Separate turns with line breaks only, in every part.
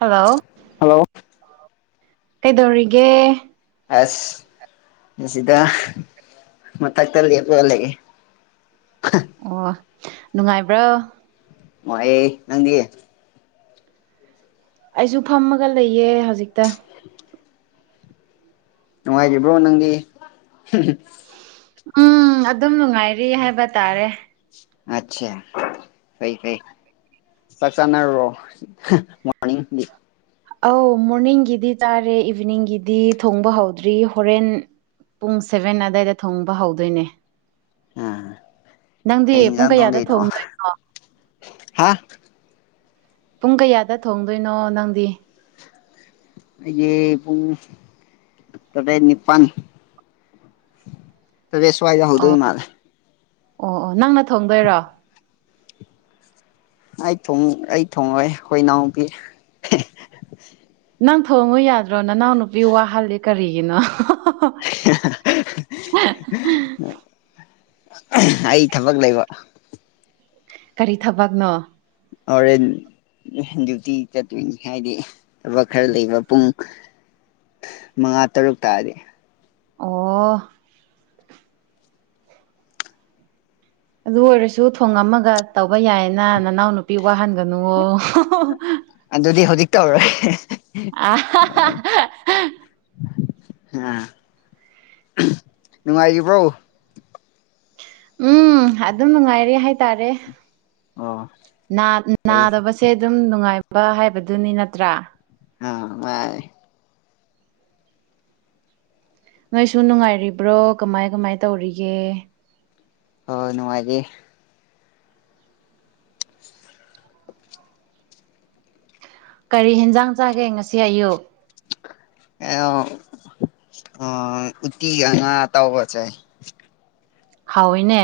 Hello
hello
ꯀꯩꯗꯧꯔꯤꯒꯦ꯫
ꯑꯁ ꯑꯁꯤꯗ ꯃꯊꯛꯇ ꯂꯦꯞ ꯂꯣꯂꯛꯑꯦ
ꯑꯣ ꯅꯨꯡꯉꯥꯏꯕ꯭ꯔꯣ꯫
ꯃꯣꯌꯦ ꯅꯪꯗꯤ꯫
ꯑꯩꯁꯨ ꯐꯝꯃꯒ ꯂꯩꯌꯦ ꯍꯧꯖꯤꯛꯇ꯫
[inaudible] ꯅꯨꯡꯉꯥꯏꯈꯤꯕ꯭ꯔꯣ ꯅꯪꯗꯤ
ꯎꯝ ꯑꯗꯨꯝ ꯅꯨꯡꯉꯥꯏꯔꯤ ꯍꯥꯏꯕ ꯇꯥꯔꯦ
ꯑꯆꯥ ꯀꯩ ꯀꯩ꯫ ꯆꯥꯛ ꯆꯥꯟꯅꯔꯨꯔꯣ ꯃꯣꯔꯅꯤꯡꯗꯤ
ꯑꯧ ꯃꯣꯔꯅꯤꯡꯒꯤꯗꯤ ꯆꯥꯔꯦ ꯏꯚꯤꯅꯤꯡꯒꯤꯗꯤ ꯊꯣꯡꯕ ꯍꯧꯗ꯭ꯔꯤ ꯍꯣꯔꯦꯟ꯫ ꯄꯨꯡ ꯁꯦꯚꯦꯟ ꯑꯋꯥꯏꯗ ꯊꯣꯡꯕ ꯍꯧꯗꯣꯏꯅꯦ꯫ ꯅꯪꯗꯤ ꯄꯨꯡ
ꯀꯩꯑꯦꯟꯖꯥꯡ
ꯀꯌꯥꯗ
ꯇꯣꯡꯗꯣꯏꯅꯣ
ꯊꯣꯡꯗꯣꯏꯅꯣ
ꯍꯥ꯫
ꯄꯨꯡ ꯀꯌꯥꯗ ꯊꯣꯡꯗꯣꯏꯅꯣ ꯅꯪꯗꯤ
ꯏ ꯄꯨꯡ ꯇꯔꯦꯠ ꯅꯤꯄꯥꯟ
[inaudible]
ꯇꯔꯦꯠ ꯁꯋꯥꯏꯗ
ꯑꯣ
ꯍꯧꯗꯣꯏ ꯃꯥꯜꯂꯦ
ꯑꯣ ꯑꯣ ꯅꯪꯅ ꯊꯣꯡꯗꯣꯏꯔꯣ꯫
ꯑꯩ ꯊꯣꯡ ꯑꯩ ꯊꯣꯡꯉꯣꯏ ꯍꯣꯏ ꯏꯅꯥꯎꯕꯤ
ꯅꯪ ꯊꯣꯡꯉꯨ ꯌꯥꯗ꯭ꯔꯣ ꯅ ꯅꯅꯥꯎ ꯅꯨꯄꯤ ꯋꯥꯍꯜꯂꯤ ꯀꯔꯤꯒꯤꯅꯣ
ꯑꯩ ꯊꯕꯛ ꯂꯩꯕ꯫
ꯀꯔꯤ ꯊꯕꯛꯅꯣ꯫
ꯑꯣꯔꯦꯟ ꯗ꯭ꯌꯨꯇꯤ ꯆꯠꯇꯣꯏꯅꯤ ꯍꯥꯏꯗꯤ ꯊꯕꯛ ꯈꯔ ꯂꯩꯕ ꯄꯨꯡ ꯃꯉꯥ ꯇꯔꯨꯛ ꯇꯥꯔꯗꯤ
ꯑꯣ꯫ ꯑꯗꯨ ꯑꯣꯏꯔꯁꯨ ꯊꯣꯡ ꯑꯃꯒ ꯇꯧꯕ ꯌꯥꯏꯅ ꯅꯅꯥꯎ ꯅꯨꯄꯤ ꯋꯥꯍꯟꯒꯅꯨꯋꯣ
ꯑꯗꯨꯗꯤ ꯍꯧꯖꯤꯛ ꯇꯧꯔꯦ꯫
[unintelligible]
ꯑ ꯅꯨꯡꯉꯥꯏꯔꯤꯕ꯭ꯔꯣ
ꯎꯝ ꯑꯗꯨꯝ ꯅꯨꯡꯉꯥꯏꯔꯦ ꯍꯥꯏꯇꯥꯔꯦ꯫
ꯑꯣ ꯐꯩ
ꯅꯥꯗꯕꯁꯦ ꯑꯗꯨꯝ ꯅꯨꯡꯉꯥꯏꯕ ꯍꯥꯏꯕꯗꯨꯅꯤ ꯅꯠꯇ꯭ꯔꯥ꯫
ꯑ ꯃ
ꯅꯣꯏꯁꯨ ꯅꯨꯡꯉꯥꯏꯔꯤꯕ꯭ꯔꯣ ꯀꯃꯥꯏ ꯀꯃꯥꯏ ꯇꯧꯔꯤꯒꯦ
ꯑꯁ ꯅꯨꯡꯉꯥꯏꯇꯦ
ꯀꯔꯤ ꯍꯦꯟꯖꯥꯡ ꯆꯥꯒꯦ ꯉꯁꯤ ꯑꯌꯨꯛ꯫
[unintelligible]
ꯍꯥꯎꯏꯅꯦ꯫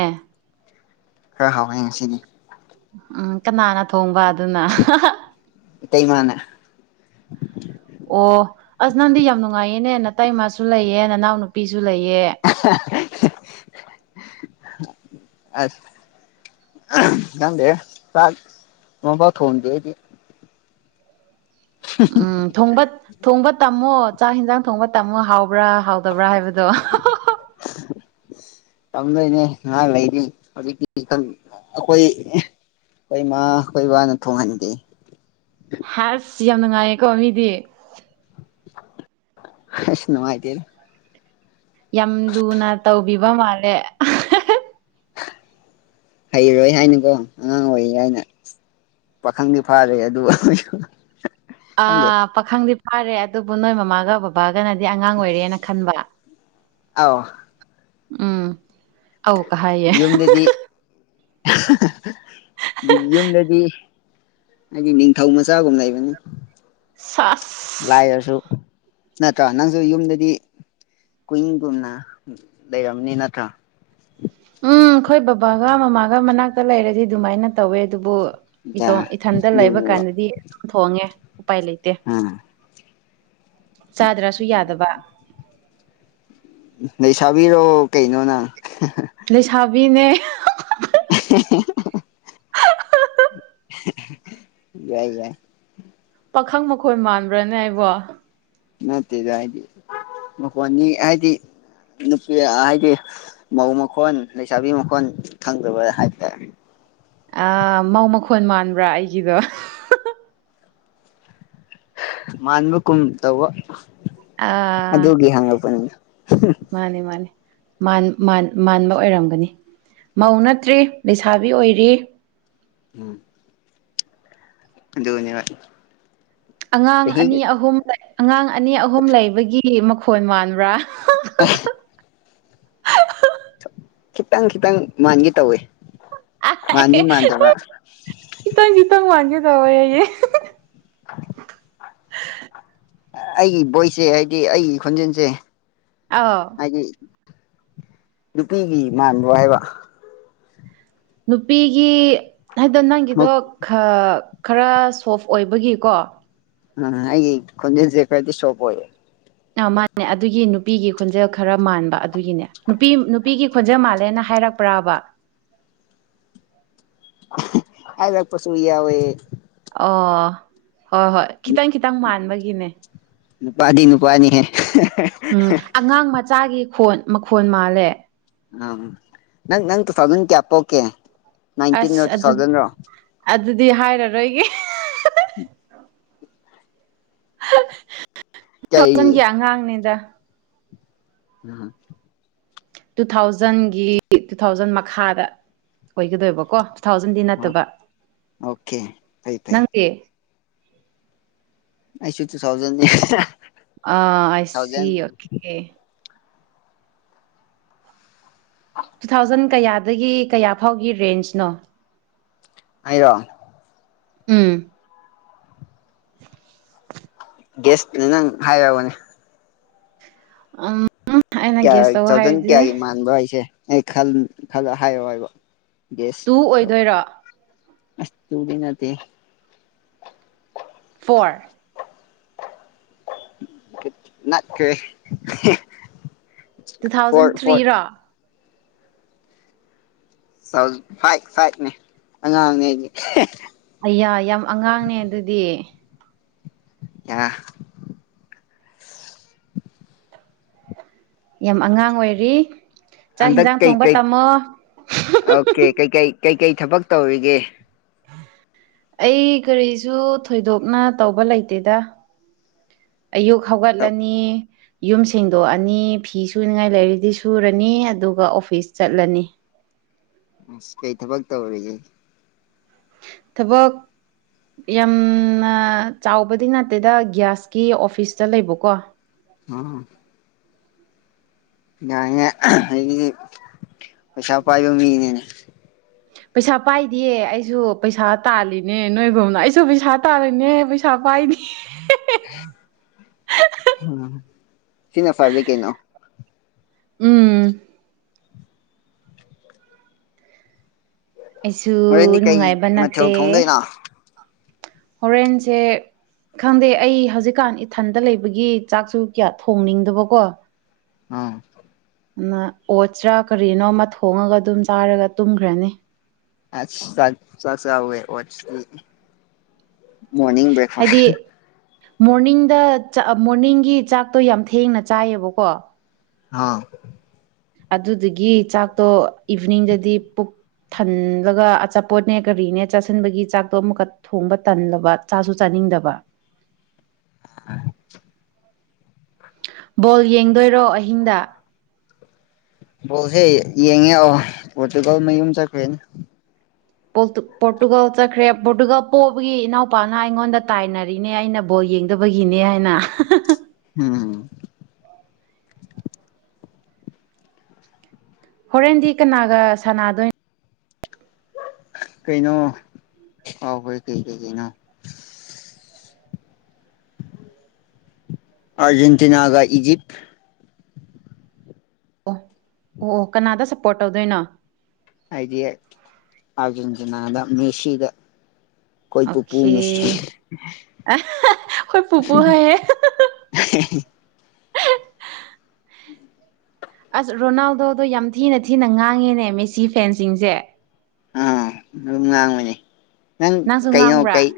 ꯈꯔ ꯍꯥꯎꯋꯦ ꯉꯁꯤꯗꯤ
ꯎꯝ ꯀꯅꯥꯅ ꯊꯣꯡꯕ ꯑꯗꯨꯅ
ꯇꯩꯃꯅ꯫
ꯑꯣ ꯑꯁ ꯅꯪꯗꯤ ꯌꯥꯝ ꯅꯨꯡꯉꯥꯏꯌꯦꯅꯦ ꯅꯇꯩꯃꯥꯁꯨ ꯂꯩꯌꯦꯅꯦ ꯅꯅꯥꯎ ꯅꯨꯄꯤꯁꯨ ꯂꯩꯌꯦ
ꯑꯁ꯫ ꯈꯪꯗꯦ ꯆꯥꯛ ꯅꯣꯡꯐꯥꯎ ꯊꯣꯡꯗꯔꯤ
ꯎꯝ ꯊꯣꯡꯕ ꯊꯣꯡꯕ ꯇꯝꯃꯣ ꯆꯥꯛ ꯌꯦꯟꯖꯥꯡ ꯊꯣꯡꯕ ꯇꯝꯃꯣ ꯍꯥꯎꯕ꯭ꯔꯥ ꯍꯥꯎꯗꯕ꯭ꯔꯥ ꯍꯥꯏꯕꯗꯣ
[inaudible] ꯇꯝꯗꯣꯏꯅꯦ ꯉꯍꯥ ꯂꯩꯔꯤ ꯍꯧꯖꯤꯛꯇꯤ ꯑꯩꯈꯣꯏ꯫ ꯑꯩꯈꯣꯏ ꯏꯃꯥ ꯑꯩꯈꯣꯏ ꯏꯕꯥꯅ ꯊꯣꯡ ꯍꯟꯗꯦ꯫
ꯍꯥꯁ ꯌꯥꯝ ꯅꯨꯡꯉꯥꯏꯌꯦꯀꯣ ꯃꯤꯗꯤ꯫
ꯑꯁ ꯅꯨꯡꯉꯥꯏꯇꯦ
ꯌꯥꯝ ꯂꯨꯅ ꯇꯧꯕꯤꯕ ꯃꯥꯜꯂꯦ꯫
ꯍꯩꯔꯣꯏ ꯍꯥꯏꯅꯤꯀꯣ ꯑꯉꯥꯡ ꯑꯣꯏꯔꯤ ꯍꯥꯏꯅ꯫ ꯄꯥꯈꯪꯗꯤ ꯐꯥꯔꯦ ꯑꯗꯨꯒ
ꯑ ꯄꯥꯈꯪꯗꯤ ꯐꯥꯔꯦ ꯑꯗꯨꯕꯨ ꯅꯣꯏ ꯃꯃꯥꯒ ꯕꯕꯥꯒꯅꯗꯤ ꯑꯉꯥꯡ ꯑꯣꯏꯔꯦꯅ ꯈꯟꯕ꯫
ꯑꯧ꯫
ꯎꯝ ꯑꯧꯀ ꯍꯥꯏꯌꯦ
ꯌꯨꯝꯗꯗꯤ ꯌꯨꯝꯗꯗꯤ ꯅꯪꯒꯤ ꯅꯤꯡꯊꯧ ꯃꯆꯥꯒꯨꯝ ꯂꯩꯕꯅꯤ꯫
ꯁꯥꯁ꯫
ꯂꯥꯏꯔꯁꯨ ꯅꯠꯇꯔ ꯅꯪꯁꯨ ꯌꯨꯝꯗꯗꯤ꯫ ꯀꯨꯋꯏꯤꯡꯒꯨꯝꯅ ꯂꯩꯔꯝꯅꯤ ꯅꯠꯇ꯭ꯔꯣ
ꯎꯝ ꯑꯩꯈꯣꯏ ꯕꯕꯥꯒ ꯃꯃꯥꯒ ꯃꯅꯥꯛꯇ ꯂꯩꯔꯗꯤ ꯑꯗꯨꯃꯥꯏꯅ ꯇꯧꯋꯦ ꯑꯗꯨꯕꯨ
ꯖꯥ
ꯏꯇꯣ ꯏꯊꯟꯇ ꯂꯩꯕ
ꯑꯗꯨꯅꯦꯕ
ꯀꯥꯟꯗꯗꯤ ꯑꯗꯨꯝ ꯊꯣꯡꯉꯦ ꯎꯄꯥꯏ ꯂꯩꯇꯦ
ꯎꯝ꯫
ꯆꯥꯗ꯭ꯔꯥꯁꯨ ꯌꯥꯗꯕ
ꯂꯩꯁꯥꯕꯤꯔꯣ ꯀꯩꯅꯣꯅ
ꯂꯩꯁꯥꯕꯤꯅꯦ
[unintelligible] ꯌꯥꯏ ꯌꯥꯏ꯫
ꯄꯥꯈꯪ ꯃꯈꯣꯏ ꯃꯥꯟꯕ꯭ꯔꯥꯅꯦ ꯍꯥꯏꯕꯣ
ꯅꯠꯇꯖ ꯍꯥꯏꯗꯤ ꯃ ꯐꯅꯤ ꯍꯥꯏꯗꯤ ꯅꯨꯄꯤ ꯍꯥꯏꯗꯤ ꯃꯧ ꯃꯈꯣꯟ ꯂꯩꯁꯥꯕꯤ ꯃꯈꯣꯟ ꯐꯪꯗꯕ ꯍꯥꯏꯇꯥꯔꯦ
ꯑ ꯃꯧ ꯃꯈꯣꯟ ꯃꯥꯟꯕ꯭ꯔꯥ ꯑꯩꯒꯤꯗꯣ
ꯃꯥꯥꯟꯕ ꯀꯃ ꯇꯧꯕ
ꯑꯥ꯫
ꯑꯗꯨꯒꯤ ꯍꯪꯉꯛꯄꯅꯤꯗ
ꯃꯥꯅꯦ ꯃꯥꯅꯦ ꯃꯥꯟꯕ ꯑꯣꯏꯔꯝꯒꯅꯤ ꯃꯧ ꯅꯠꯇ꯭ꯔꯤ ꯂꯩꯁꯥꯕꯤ ꯑꯣꯏꯔꯤ꯫
ꯎꯝ ꯑꯗꯨꯅꯦ ꯋꯥ
ꯑꯉꯥꯡ ꯑꯅꯤ ꯑꯍꯨꯝ ꯑꯉꯥꯡ ꯑꯅꯤ ꯑꯍꯨꯝ ꯂꯩꯕꯒꯤ ꯃꯈꯣꯟ ꯃꯥꯟꯕ꯭ꯔꯥ
ꯈꯤꯇꯪ ꯈꯤꯇꯪ ꯃꯥꯟꯒꯦ ꯇꯧꯋꯦ ꯃꯥꯟꯗꯤ ꯃꯥꯟꯗꯕ꯫
ꯈꯤꯇꯪ ꯈꯤꯇꯪ ꯃꯥꯟꯒꯦ ꯇꯧꯋꯦꯌꯦ꯫
ꯑꯩꯒꯤ ꯕꯣꯏꯁꯦ ꯍꯥꯏꯗꯤ ꯑꯩꯒꯤ ꯈꯣꯟꯖꯦꯜꯁꯦ
ꯑꯧ
ꯃꯥꯗꯤ ꯅꯨꯄꯤꯒꯤ ꯃꯥꯟꯕ ꯍꯥꯏꯕ
ꯅꯨꯄꯤꯒꯤ ꯍꯥꯏꯗꯣ ꯅꯪꯒꯤꯗꯣ
ꯃꯛ
ꯈ ꯈꯔ ꯁꯣꯐ ꯑꯣꯏꯕꯒꯤꯀꯣ꯫
ꯎꯝ ꯑꯩꯒꯤ ꯈꯨꯟꯖꯦꯟꯁꯦ ꯈꯔꯗꯤ ꯁꯣꯄ ꯑꯣꯌꯦ
ꯑ ꯃꯥꯅꯦ ꯑꯗꯨꯒꯤ ꯅꯨꯄꯤꯒꯤ ꯈꯣꯟꯖꯦꯜ ꯈꯔ ꯃꯥꯟꯕ ꯑꯗꯨꯒꯤꯅꯦ ꯅꯨꯄꯤ ꯅꯨꯄꯤꯒꯤ ꯈꯣꯟꯖꯦꯜ ꯃꯥꯜꯂꯦꯅ ꯍꯥꯏꯔꯛꯄ ꯄ꯭ꯔꯥꯕ
ꯍꯥꯏ ꯂꯥꯛ ꯄꯁꯨꯨ ꯌꯥꯎꯏ
ꯑꯣ ꯍꯣꯏ ꯍꯣꯏ ꯈꯤꯇꯪ ꯈꯤꯇꯪ ꯃꯥꯟꯕꯒꯤꯅꯦ
ꯅꯨꯄꯗꯤ ꯅꯨꯄꯋꯥꯅꯤꯍꯦ
ꯎꯝ ꯑꯉꯥꯡ ꯃꯆꯥꯒꯤ ꯈꯣꯟ ꯃꯈꯣꯟ ꯃꯥꯜꯂꯦ
ꯑ ꯅꯪ ꯅꯪ ꯇꯨ ꯊꯧꯡꯁꯟ ꯀꯦꯌꯥꯄꯣꯛꯀꯦ
ꯑꯁ ꯑꯗꯨ ꯑꯗꯨꯗꯤ ꯍꯥꯏꯔꯔꯣꯏꯒꯦ ꯇꯨ
ꯀꯌꯥ
ꯊꯥꯎꯖꯟꯒꯤ ꯑꯉꯥꯡꯅꯤꯗ
[unintelligible]
ꯇꯨ ꯊꯥꯎꯖꯟꯒꯤ ꯇꯨ ꯊꯥꯎꯖꯟ ꯃꯈꯥꯗ ꯑꯣꯏꯒꯗꯣꯏꯕꯀꯣ ꯊꯥꯎꯖꯟꯗꯤ ꯅꯠꯇꯕ
ꯑꯣꯀꯦ ꯐꯩ ꯐꯩ
ꯅꯪꯗꯤ
ꯑꯩꯁꯨ ꯇꯨ ꯊꯧꯎꯖꯟꯅꯦ
ꯑ ꯑꯥꯁꯤ ꯑꯣꯀꯦ ꯇꯨ ꯊꯥꯎꯖꯟ ꯀꯌꯥꯗꯒꯤ ꯀꯌꯥ ꯐꯥꯎꯒꯤ ꯔꯦꯟꯖꯅꯣ
ꯑꯩꯔꯣ
ꯎꯝ
ꯒꯦꯁꯇꯨꯅꯦ ꯅꯪ ꯍꯥꯏꯔꯔꯕꯅꯦ
ꯎꯝ ꯑꯩꯅ
ꯀꯌꯥ
ꯒ꯭ꯌꯥꯁ ꯇꯧ
ꯆꯖꯟ
ꯍꯥꯏꯔꯤꯁꯦ
ꯀꯌꯥꯒꯤ ꯃꯥꯟꯕ ꯍꯥꯏꯁꯦ ꯑꯩ ꯈ ꯈꯂ ꯍꯥꯏꯔꯑꯣ ꯍꯥꯏꯕ ꯌꯦꯁ
ꯇꯨ ꯑꯣꯏꯗꯣꯏꯔꯣ
ꯑꯁ ꯗꯨꯒꯤ ꯅꯠꯇꯦ
four
[unintelligible]
two thousand
four four
ꯊ꯭ꯔꯤꯔꯣ
ꯁꯥꯎ ꯐꯥꯏ ꯐꯥꯏꯠꯅꯦ ꯑꯉꯥꯡꯅꯦ
ꯑꯩꯌꯥꯏ ꯌꯥꯝ ꯑꯉꯥꯡꯅꯦ ꯑꯗꯨꯗꯤ
ꯌꯥ
ꯌꯥꯝ ꯑꯉꯥꯡ ꯑꯣꯏꯔꯤ ꯆꯥꯛ
ꯍꯟꯗꯛ
ꯍꯤꯟꯖꯥꯡ ꯊꯣꯡꯕ
ꯀꯩꯀꯩ
ꯇꯝꯃꯣ
ꯑꯣꯀꯦ ꯀꯩꯀꯩ ꯀꯩꯀꯩ ꯊꯕꯛ ꯇꯧꯔꯤꯒꯦ
ꯑꯩ ꯀꯔꯤꯁꯨ ꯊꯣꯏꯗꯣꯛꯅ ꯇꯧꯕ ꯂꯩꯇꯦꯗ ꯑꯌꯨꯛ ꯍꯧꯒꯠꯂꯅꯤ ꯌꯨꯝ ꯁꯦꯡꯗꯣꯛꯑꯅꯤ ꯐꯤ ꯁꯨꯅꯤꯉꯥꯏ ꯂꯩꯔꯗꯤ ꯁꯨꯔꯅꯤ ꯑꯗꯨꯒ ꯑꯣꯐꯤꯁ ꯆꯠꯂꯅꯤ
ꯑꯁ ꯀꯩ ꯊꯕꯛ ꯇꯧꯔꯤꯒꯦ
ꯊꯕꯛ ꯌꯥꯝꯅ ꯆꯥꯎꯕꯗꯤ ꯅꯠꯇꯦꯗ ꯒ꯭ꯌꯥꯁꯀꯤ ꯑꯣꯐꯤꯁꯇ ꯂꯩꯕꯀꯣ
ꯑ ꯌꯥꯅꯦ ꯑꯩꯗꯤ ꯄꯩꯁꯥ ꯄꯥꯏꯕ ꯃꯤꯅꯦꯅꯦ
ꯄꯩꯁꯥ ꯄꯥꯏꯗꯦ ꯑꯩꯁꯨ ꯄꯩꯁꯥ ꯇꯥꯜꯂꯤꯅꯦ ꯅꯣꯏꯒꯨꯝꯅ ꯑꯩꯁꯨ ꯄꯩꯁꯥ ꯇꯥꯜꯂꯤꯅꯦ ꯄꯩꯁꯥ ꯄꯥꯏꯗ [unintelligible]
ꯁꯤꯅ ꯐꯔꯂꯤ ꯀꯩꯅꯣ
ꯎꯝ ꯑꯩꯁꯨ
ꯍꯣꯔꯦꯟꯗꯤ ꯀꯩ
ꯅꯨꯡꯉꯥꯏꯕ
ꯃꯊꯦꯜ
ꯅꯠꯇꯦ
ꯊꯣꯡꯗꯣꯏꯅꯣ
ꯍꯣꯔꯦꯟꯁꯦ ꯈꯪꯗꯦ ꯑꯩ ꯍꯧꯖꯤꯛꯀꯥꯟ ꯏꯊꯟꯗ ꯂꯩꯕꯒꯤ ꯆꯥꯛꯁꯨ ꯀꯌꯥ ꯊꯣꯡꯅꯤꯡꯗꯕꯀꯣ
ꯑꯥ
ꯑꯃ ꯑꯣꯠꯁ꯭ꯔꯥ ꯀꯔꯤꯅꯣꯃ ꯊꯣꯡꯉꯒ ꯑꯗꯨꯝ ꯆꯥꯔꯒ ꯇꯨꯝꯈ꯭ꯔꯅꯤ
ꯑ ꯆ ꯆꯁꯋꯦ ꯃꯣꯔꯅꯤꯡ ꯕ꯭ꯔꯦꯛꯐꯥꯁ
ꯍꯥꯏꯗꯤ ꯃꯣꯔꯅꯤꯡꯗ ꯃꯣꯔꯅꯤꯡꯒꯤ ꯆꯥꯛꯇꯣ ꯌꯥꯝ ꯊꯦꯡꯅ ꯆꯥꯏꯌꯦꯕꯀꯣ
ꯍꯥꯥ
ꯑꯗꯨꯗꯨꯒꯤ ꯆꯥꯛꯇꯣ ꯏꯚꯅꯤꯡꯗꯗꯤ ꯄꯨꯛ ꯊꯜꯂꯒ ꯑꯆꯥꯄꯣꯠꯅꯦ ꯀꯔꯤꯅꯦ ꯆꯥꯁꯤꯟꯕꯒꯤ ꯆꯥꯛꯇꯣ ꯑꯃꯨꯛꯀ ꯊꯣꯡꯕ ꯇꯜꯂꯕ ꯆꯥꯁꯨ ꯆꯥꯅꯤꯡꯗꯕ
ꯑ
ꯕꯣꯜ ꯌꯦꯡꯗꯣꯏꯔꯣ ꯑꯍꯤꯡꯗ
ꯕꯣꯁꯦ ꯌꯦꯡꯉꯦ ꯑꯣ ꯄꯣꯔꯇꯨꯒꯜ ꯃꯌꯨꯝ ꯆꯠꯈ꯭ꯔꯦꯅꯦ
ꯄꯣꯔꯇꯨꯒꯥꯜ ꯆꯠꯈ꯭ꯔꯦ ꯄꯣꯔꯇꯨꯒꯥꯜ ꯄꯣꯛꯕꯒꯤ ꯏꯅꯥꯎꯄꯥꯅ ꯑꯩꯉꯣꯟꯗ ꯇꯥꯏꯅꯔꯤꯅꯦ ꯑꯩꯅ ꯕꯣꯜ ꯌꯦꯡꯗꯕꯒꯤꯅꯦ ꯍꯥꯏꯅ
ꯎꯝ
ꯍꯣꯔꯦꯟꯗꯤ ꯀꯅꯥꯒ ꯁꯥꯟꯅꯗꯣꯏꯅꯣ
ꯀꯩꯅꯣ ꯍꯥꯎ ꯐꯣꯏ ꯀꯩ ꯀꯩ ꯀꯩꯅꯣ ꯑꯔꯖꯦꯟꯇꯤꯅꯥꯒ ꯏꯖꯤꯞꯇ
ꯑꯣ ꯑꯣ ꯑꯣ ꯀꯅꯥꯗ ꯁꯞꯄꯣꯔꯠ ꯇꯧꯗꯣꯏꯅꯣ
ꯍꯥꯏꯗꯤ ꯑꯔꯖꯦꯟꯇꯤꯅꯥꯗ ꯃꯦꯁꯤꯗ ꯀꯣꯏ ꯄꯨ ꯄꯨ
ꯑꯣꯀꯦ
ꯃꯦꯁꯤ
ꯑꯩꯈꯣꯏ ꯄꯨꯄꯨ ꯍꯥꯏꯌꯦ
[unintelligible]
[unintelligible] ꯑꯁ ꯔꯣꯅꯥꯜꯗꯣꯗꯣ ꯌꯥꯝ ꯊꯤꯅ ꯊꯤꯅ ꯉꯥꯡꯉꯦꯅꯦ ꯃꯦꯁꯤ ꯐꯦꯟꯁꯤꯡꯁꯦ
ꯑꯝ ꯑꯗꯨꯝ ꯉꯥꯡꯕꯅꯤ ꯅꯪ
ꯅꯪꯁꯨ
ꯀꯩꯅꯣ
ꯉꯥꯡꯕ꯭ꯔꯥ
ꯀꯩ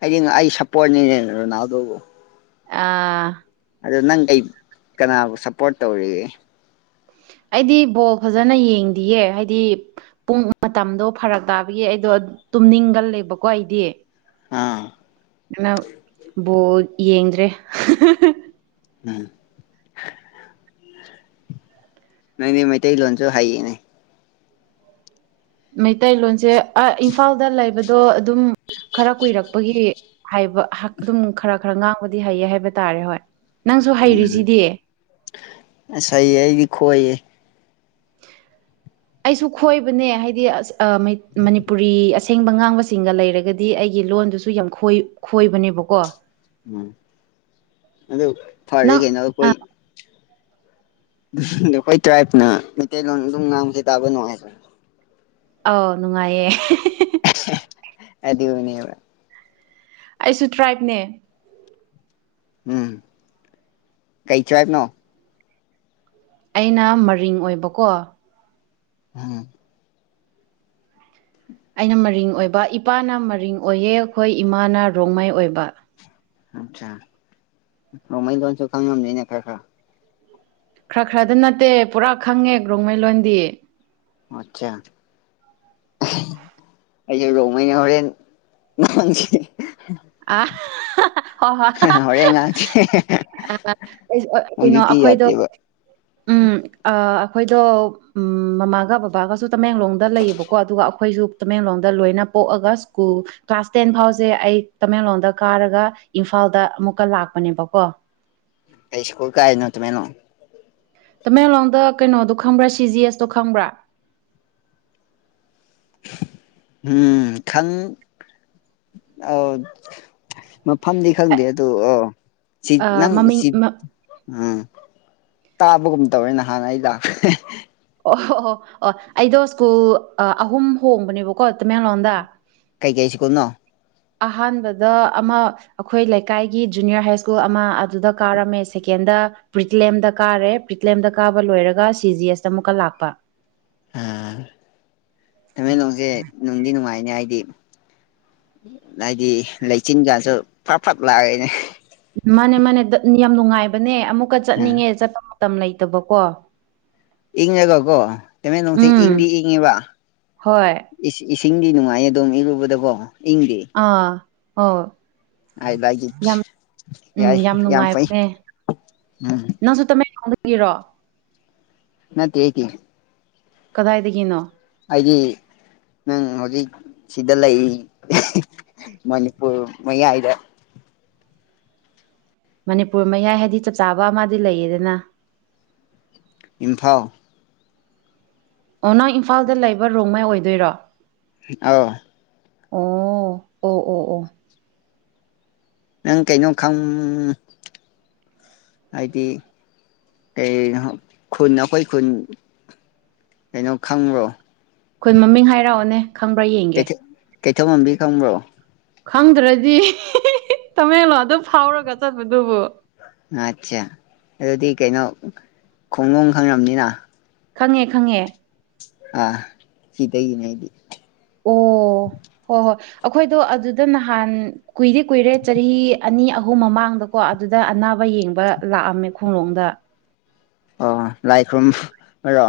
ꯍꯥꯏꯗꯤ ꯑꯩ ꯁꯞꯄꯣꯔꯠꯅꯤ ꯔꯣꯅꯥꯜꯗꯣꯕꯨ
ꯑ
ꯑꯗꯨ ꯅꯪ ꯀꯩ ꯀꯅꯥꯕꯨ ꯁꯄꯣꯔꯠ ꯇꯧꯔꯤꯒꯦ
ꯑꯩꯗꯤ ꯕꯣꯜ ꯐꯖꯅ ꯌꯦꯡꯗꯤꯌꯦ ꯍꯥꯏꯗꯤ ꯄꯨꯡ ꯃꯇꯝꯗꯣ ꯐꯔꯛ ꯇꯥꯕꯒꯤ ꯑꯩꯗꯣ ꯇꯨꯝꯅꯤꯡꯒꯜꯂꯦꯕꯀꯣ ꯑꯩꯗꯤ
ꯑꯥ
[unintelligible] ꯕꯣꯜ ꯌꯦꯡꯗ꯭ꯔꯦ
ꯎꯝ ꯅꯪꯗꯤ ꯃꯩꯇꯩ ꯂꯣꯟꯁꯨ ꯍꯥꯏꯌꯦꯅꯦ
ꯃꯩꯇꯩꯂꯣꯟꯁꯦ ꯑ ꯏꯝꯐꯥꯜꯗ ꯂꯩꯕꯗꯣ ꯑꯗꯨꯝ ꯈꯔ ꯀꯨꯏꯔꯛ ꯄꯒꯤ ꯍꯥꯏꯕ ꯑꯗꯨꯝ ꯈꯔ ꯈꯔ ꯉꯥꯡꯕꯗꯤ ꯍꯩꯌꯦ ꯍꯥꯏꯕ ꯇꯥꯔꯦ ꯍꯣꯏ ꯅꯪꯁꯨ
ꯎꯝ
ꯍꯩꯔꯤꯁꯤꯗꯤ
ꯑꯁ ꯑꯩꯗꯤ ꯈꯣꯏꯌꯦ
[inaudible] ꯑꯩꯁꯨ ꯈꯣꯏꯕꯅꯦ ꯍꯥꯏꯗꯤ ꯑꯁ ꯃꯅꯤꯄꯨꯔꯤ ꯑꯁꯦꯡꯕ ꯉꯥꯡꯕꯁꯤꯡꯒ ꯂꯩꯔꯒꯗꯤ ꯑꯩꯒꯤ ꯂꯣꯟꯗꯨꯁꯨ ꯁꯨ ꯌꯥꯝ ꯈꯣꯏ ꯈꯣꯏꯕꯅꯦꯕꯀꯣ
ꯎꯝ ꯑꯗꯨ ꯐꯔꯦ
ꯅꯪ
ꯀꯩꯅꯣ ꯑꯩꯈꯣꯏ ꯑꯗꯣ ꯑꯩꯈꯣꯏ ꯇ꯭ꯔꯥꯏꯞꯅ ꯃꯩꯇꯩꯂꯣꯟ ꯑꯗꯨꯝ ꯉꯥꯡꯕꯁꯦ ꯇꯥꯕ ꯅꯨꯡꯉꯥꯏꯕ꯭ꯔ
ꯑꯥꯎ ꯅꯨꯡꯉꯥꯏꯌꯦ
[unintelligible] ꯑꯗꯨ ꯅꯦꯕ
ꯑꯩꯁꯨ ꯇ꯭ꯔꯥꯏꯕꯅꯦ
ꯎꯝ ꯀꯩ ꯇꯔꯥꯏꯕ ꯅꯣ
ꯑꯩꯅ ꯃꯔꯤꯡ ꯑꯣꯏꯕꯀꯣ
ꯎꯝ
ꯑꯩꯅ ꯃꯔꯤꯡ ꯑꯣꯏꯕ ꯏꯄꯥꯅ ꯃꯔꯤꯡ ꯑꯣꯏꯌꯦ ꯑꯩꯈꯣꯏ ꯏꯃꯥꯅ ꯔꯣꯡꯃꯥꯏ ꯑꯣꯏꯕ
ꯑꯆꯥꯥ ꯔꯣꯡꯃꯩ ꯂꯣꯟꯁꯨ ꯈꯪꯉꯝꯅꯤꯅꯦ ꯈꯔ ꯈꯔ
ꯈꯔ ꯈꯔꯗ ꯅꯠꯇꯦ ꯄꯨꯔꯥ ꯈꯪꯉꯦ ꯔꯣꯡꯃꯩ ꯂꯣꯟꯗꯤ
[unintelligible] ꯑꯩꯁꯨ ꯔꯣꯡꯃꯩꯅꯦ ꯍꯣꯔꯦꯟ [unintelligible] ꯍꯣꯔꯦꯟ ꯉꯥꯡꯁꯦ
[unintelligible] ꯑ [unintelligible] ꯀꯩꯅꯣ
ꯍꯧꯖꯤꯛꯇꯤ
ꯑꯩꯈꯣꯏꯗꯣ
ꯌꯥꯗꯦꯕ
ꯎꯝ ꯑ ꯑꯩꯈꯣꯏꯗꯣ ꯎꯝ ꯃꯃꯥꯒ ꯕꯕꯥꯒꯁꯨ ꯇꯃꯦꯡꯂꯣꯡꯗ ꯂꯩꯌꯦꯕꯀꯣ ꯑꯗꯨꯒ ꯑꯩꯈꯣꯏꯁꯨ ꯇꯃꯦꯡꯂꯣꯡꯗ ꯂꯣꯏꯅ ꯄꯣꯛꯑꯒ ꯁ꯭ꯀꯨꯜ ꯀ꯭ꯂꯥꯁ ꯇꯦꯟ ꯐꯥꯎꯁꯦ ꯑꯩ ꯇꯃꯦꯡꯂꯣꯗ ꯀꯥꯔꯒ ꯏꯝꯐꯥꯜꯗ ꯑꯃꯨꯛꯀ ꯂꯥꯛꯄꯅꯦꯕꯀꯣ
ꯀꯩ ꯏꯁꯀꯨꯜ ꯀꯥꯏꯅꯣ ꯇꯃꯦꯡꯂꯣꯡ
ꯇꯃꯦꯡꯂꯣꯡꯗ ꯀꯩꯅꯣꯗꯣ ꯈꯪꯕ꯭ꯔꯥ ꯁꯤ ꯖꯤ ꯑꯦꯁꯇꯣ ꯈꯪꯕ꯭ꯔꯥ
ꯎꯝ ꯈꯪ ꯑꯧ ꯃꯐꯝꯗꯤ ꯈꯪꯗꯦ ꯑꯗꯨꯗꯣ ꯑꯣ ꯁꯤ
ꯑꯥ
ꯅꯪ
ꯃꯃꯤꯡ ꯑꯣ
ꯎꯝ ꯇꯥꯕꯒꯨꯝ ꯇꯧꯋꯦ ꯅꯍꯥꯟ ꯑꯩ ꯂꯥꯛ [unintelligible]
ꯑꯣꯍꯣ ꯑꯣ ꯑꯩꯗꯣ ꯁ꯭ꯀꯨꯜ ꯑꯍꯨꯝ ꯍꯣꯡꯕꯅꯦꯕꯀꯣ ꯇꯃꯦꯡꯂꯣꯡꯗ
ꯀꯩꯀꯩ ꯁ꯭ꯀꯨꯜꯅꯣ
ꯑꯍꯥꯟꯕꯗ ꯑꯃ ꯑꯩꯈꯣꯏ ꯂꯩꯀꯥꯏꯒꯤ ꯖꯨꯅꯤꯌꯔ ꯍꯥꯏ ꯁ꯭ꯀꯨꯜ ꯑꯃ ꯑꯗꯨꯗ ꯀꯥꯔꯝꯃꯦ ꯁꯦꯀꯦꯟꯗ ꯄ꯭ꯔꯤꯠꯂꯦꯝꯗ ꯀꯥꯔꯦ ꯄ꯭ꯔꯤꯠꯂꯦꯝꯗ ꯀꯥꯕ ꯂꯣꯏꯔꯒ ꯁꯤ ꯖꯤ ꯑꯦꯁꯇ ꯑꯃꯨꯛꯀ ꯂꯥꯛꯄ
ꯑꯝ ꯇꯃꯦꯡꯂꯣꯡꯖꯦ ꯅꯨꯡꯗꯤ ꯅꯨꯡꯉꯥꯏꯅꯦ ꯍꯥꯏꯗꯤ ꯍꯥꯏꯗꯤ ꯂꯩꯆꯤꯟ ꯀꯥꯁꯨ ꯐꯥꯠ ꯐꯥꯠ ꯂꯥꯛꯑꯦꯅꯦ
ꯃꯥꯅꯦ ꯃꯥꯅꯦ ꯌꯥꯝ ꯅꯨꯡꯉꯥꯏꯕꯅꯦ ꯑꯃꯨꯛꯀ ꯆꯠꯅꯤꯡꯉꯦ ꯆꯠꯄ ꯃꯇꯝ ꯂꯩꯇꯕꯀꯣ꯫
ꯏꯪꯉꯒ ꯀꯣ ꯇꯃꯦꯂꯣꯡꯖꯦ
ꯎꯝ
ꯏꯪꯗꯤ ꯏꯪꯉꯦꯕ꯫
ꯍꯣꯏ
ꯏꯁꯤꯡꯗꯤ ꯅꯨꯡꯉꯥꯏꯌꯦ ꯑ ꯑꯗꯨꯝ ꯏꯔꯨꯕꯗꯀꯣ ꯏꯪꯗꯦ꯫
ꯑꯥ ꯍ
ꯌꯥꯏ ꯌꯥꯝ ꯐꯩꯝ
ꯅꯪꯖꯨ ꯇꯃꯦꯡꯂꯣꯡꯗꯒꯤꯔꯣ꯫
ꯅꯠꯇꯦ ꯑꯩꯗꯤ꯫
ꯀꯗꯥꯏꯗꯒꯤꯅꯣ꯫
ꯑꯩꯗꯤ ꯅꯪ ꯍꯧꯖꯤꯛ ꯁꯤꯗ ꯂꯩ ꯃꯅꯤꯄꯨꯔ ꯃꯌꯥꯏꯗ꯫
ꯃꯅꯤꯄꯨꯔ ꯃꯌꯥꯏ ꯍꯥꯏꯗꯤ ꯆꯞ ꯆꯥꯕ ꯑꯃꯗꯤ ꯂꯩꯌꯦꯗꯅ
ꯏꯝꯐꯥꯜ
ꯑꯣ ꯅꯪ ꯏꯝꯐꯥꯜꯗ ꯂꯩꯕ ꯔꯣꯡꯃꯩ ꯑꯣꯏꯗꯣꯏꯔꯣ
ꯑꯎ
ꯑꯣ ꯑꯣ ꯑꯣ ꯑꯣ
ꯅꯪ ꯀꯩꯅꯣ ꯈꯪ ꯍꯥꯏꯗꯤ ꯀꯩꯅꯣ ꯈꯨꯟ ꯑꯩꯈꯣꯏ ꯈꯨꯟ ꯀꯩꯅꯣ ꯈꯪꯕꯔꯣ꯫
ꯈꯨꯟ ꯃꯃꯤꯡ ꯍꯥꯏꯔꯛꯑꯣꯅꯦ ꯈꯪꯕ꯭ꯔꯥ ꯌꯦꯡꯒꯦ꯫
ꯀꯩꯊꯦꯜꯃꯟꯕꯤ ꯈꯪꯕ꯭ꯔꯣ
ꯈꯪꯗ꯭ꯔꯗꯤ ꯇꯃꯦꯡꯂꯣꯡ ꯑꯗꯨꯝ ꯐꯥꯎꯔꯒ ꯆꯠꯄꯗꯨꯕꯨ
ꯑꯠꯆꯥ ꯑꯗꯨꯗꯤ ꯀꯩꯅꯣ ꯈꯣꯡꯗꯣ ꯈꯪꯉꯝꯅꯤꯅ
ꯈꯪꯉꯦ ꯈꯪꯉꯦ꯫
ꯑ ꯁꯤꯗꯒꯤꯅꯦ ꯑꯩꯗꯤ꯫
ꯑꯣ ꯍꯣꯏ ꯍꯣꯏ ꯑꯩꯈꯣꯏꯗꯣ ꯑꯗꯨꯗ ꯅꯍꯥꯟ ꯀꯨꯏꯗꯤ ꯀꯨꯏꯔꯦ ꯆꯍꯤ ꯑꯅꯤ ꯑꯍꯨꯝ ꯃꯃꯥꯡꯗꯀꯣ ꯑꯗꯨꯗ ꯑꯅꯥꯕ ꯌꯦꯡꯕ ꯂꯥꯛꯑꯝꯃꯦ ꯈꯣꯂꯣꯡꯗ꯫
ꯑꯣ ꯂꯥꯏ ꯈꯨ꯭ꯔꯨꯝꯕꯔꯣ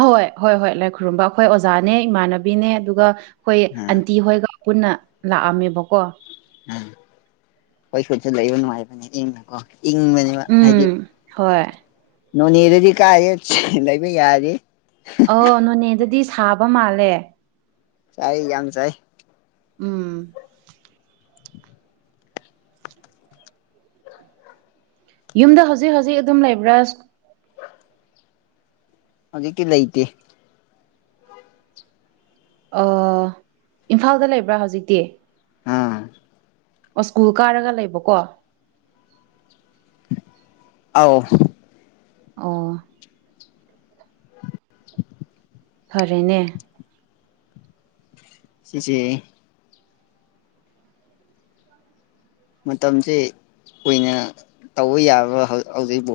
ꯑꯍꯣꯏ ꯍꯣꯏ ꯍꯣꯏ ꯂꯥꯏ ꯈꯨꯔꯨꯝꯕ ꯑꯩꯈꯣꯏ ꯑꯣꯖꯥꯅꯦ ꯏꯃꯥꯟꯅꯕꯤꯅꯦ ꯑꯗꯨꯒ ꯑꯩꯈꯣꯏ
ꯑꯥ
ꯑꯟꯇꯤ ꯍꯣꯏꯒ꯫ ꯄꯨꯟꯅ ꯂꯥꯛꯑꯝꯃꯦꯕꯀꯣ
ꯎꯝ ꯈꯣꯏ ꯁꯠꯁꯨ ꯂꯩꯕ ꯅꯨꯡꯉꯥꯏꯕꯅꯤ ꯀꯣ ꯏꯪꯕꯅꯤ ꯍꯥꯏꯗꯤ
ꯎꯝ ꯍꯣꯏ
ꯅꯣꯅꯦꯗꯗꯤ ꯀꯥꯏꯗꯩ ꯂꯩꯕ ꯌꯥꯗꯦ꯫
ꯑꯣ ꯅꯣꯅꯦꯗꯗꯤ ꯁꯥꯕ ꯃꯥꯜꯂꯦ꯫
ꯆꯥꯏ ꯌꯥꯝꯝ ꯁꯥꯏ
ꯎꯝ ꯌꯨꯝꯗ ꯍꯧꯖꯤꯛ ꯍꯧꯖꯤꯛ ꯑꯗꯨꯝ ꯂꯩꯕ꯭ꯔꯥ
ꯍꯧꯖꯤꯛꯇꯤ ꯂꯩꯇꯦ꯫
ꯏꯝꯐꯥꯜꯗ ꯂꯩꯕ꯭ꯔꯥ ꯍꯧꯖꯤꯛꯇꯤ
ꯑꯥ
ꯑꯣ ꯁ꯭ꯀꯨꯜ ꯀꯥꯔꯒ ꯂꯩꯕꯀꯣ
ꯑꯥꯎ꯫
ꯑꯣ꯫
[inaudible]
ꯐꯔꯦꯅꯦ꯫
ꯁꯤꯁꯦ ꯃꯇꯝꯁ ꯀꯨꯏꯅ ꯇꯧꯕ ꯌꯥꯕꯔ ꯍꯧꯖꯤꯛꯄꯨ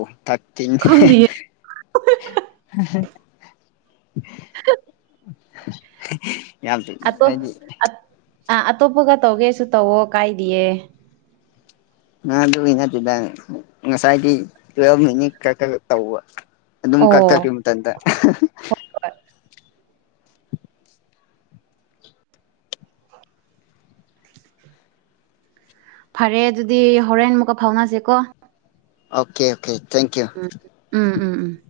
ꯈꯪꯗꯤꯌꯦ
[unintelligible]
[inaudible]
[unintelligible] ꯍꯥꯏꯗꯤ
ꯑꯇꯣꯞꯄꯒ ꯇꯧꯒꯦꯁꯨ ꯇꯧꯋꯣ ꯀꯥꯏꯗꯤꯌꯦ꯫
ꯑꯗꯨ ꯏꯅꯠꯇꯗ ꯉꯁꯥꯏꯒꯤ ꯇꯨꯌꯦꯞ ꯃꯤꯅꯤꯠ ꯈꯛꯗ ꯇꯧꯕ꯫ ꯑꯗꯨꯃ ꯀꯛꯊꯠꯀꯔꯦ
ꯑꯣ
ꯃꯊꯟꯇ
ꯍꯣꯏ ꯐꯔꯦ ꯑꯗꯨꯗꯤ ꯍꯣꯔꯦꯟ ꯑꯃꯨꯛꯀ ꯐꯥꯎꯅꯖꯦꯀꯣ꯫
Okay okay thank you.
ꯎꯝ ꯎꯝ ꯎꯝ ꯎꯝ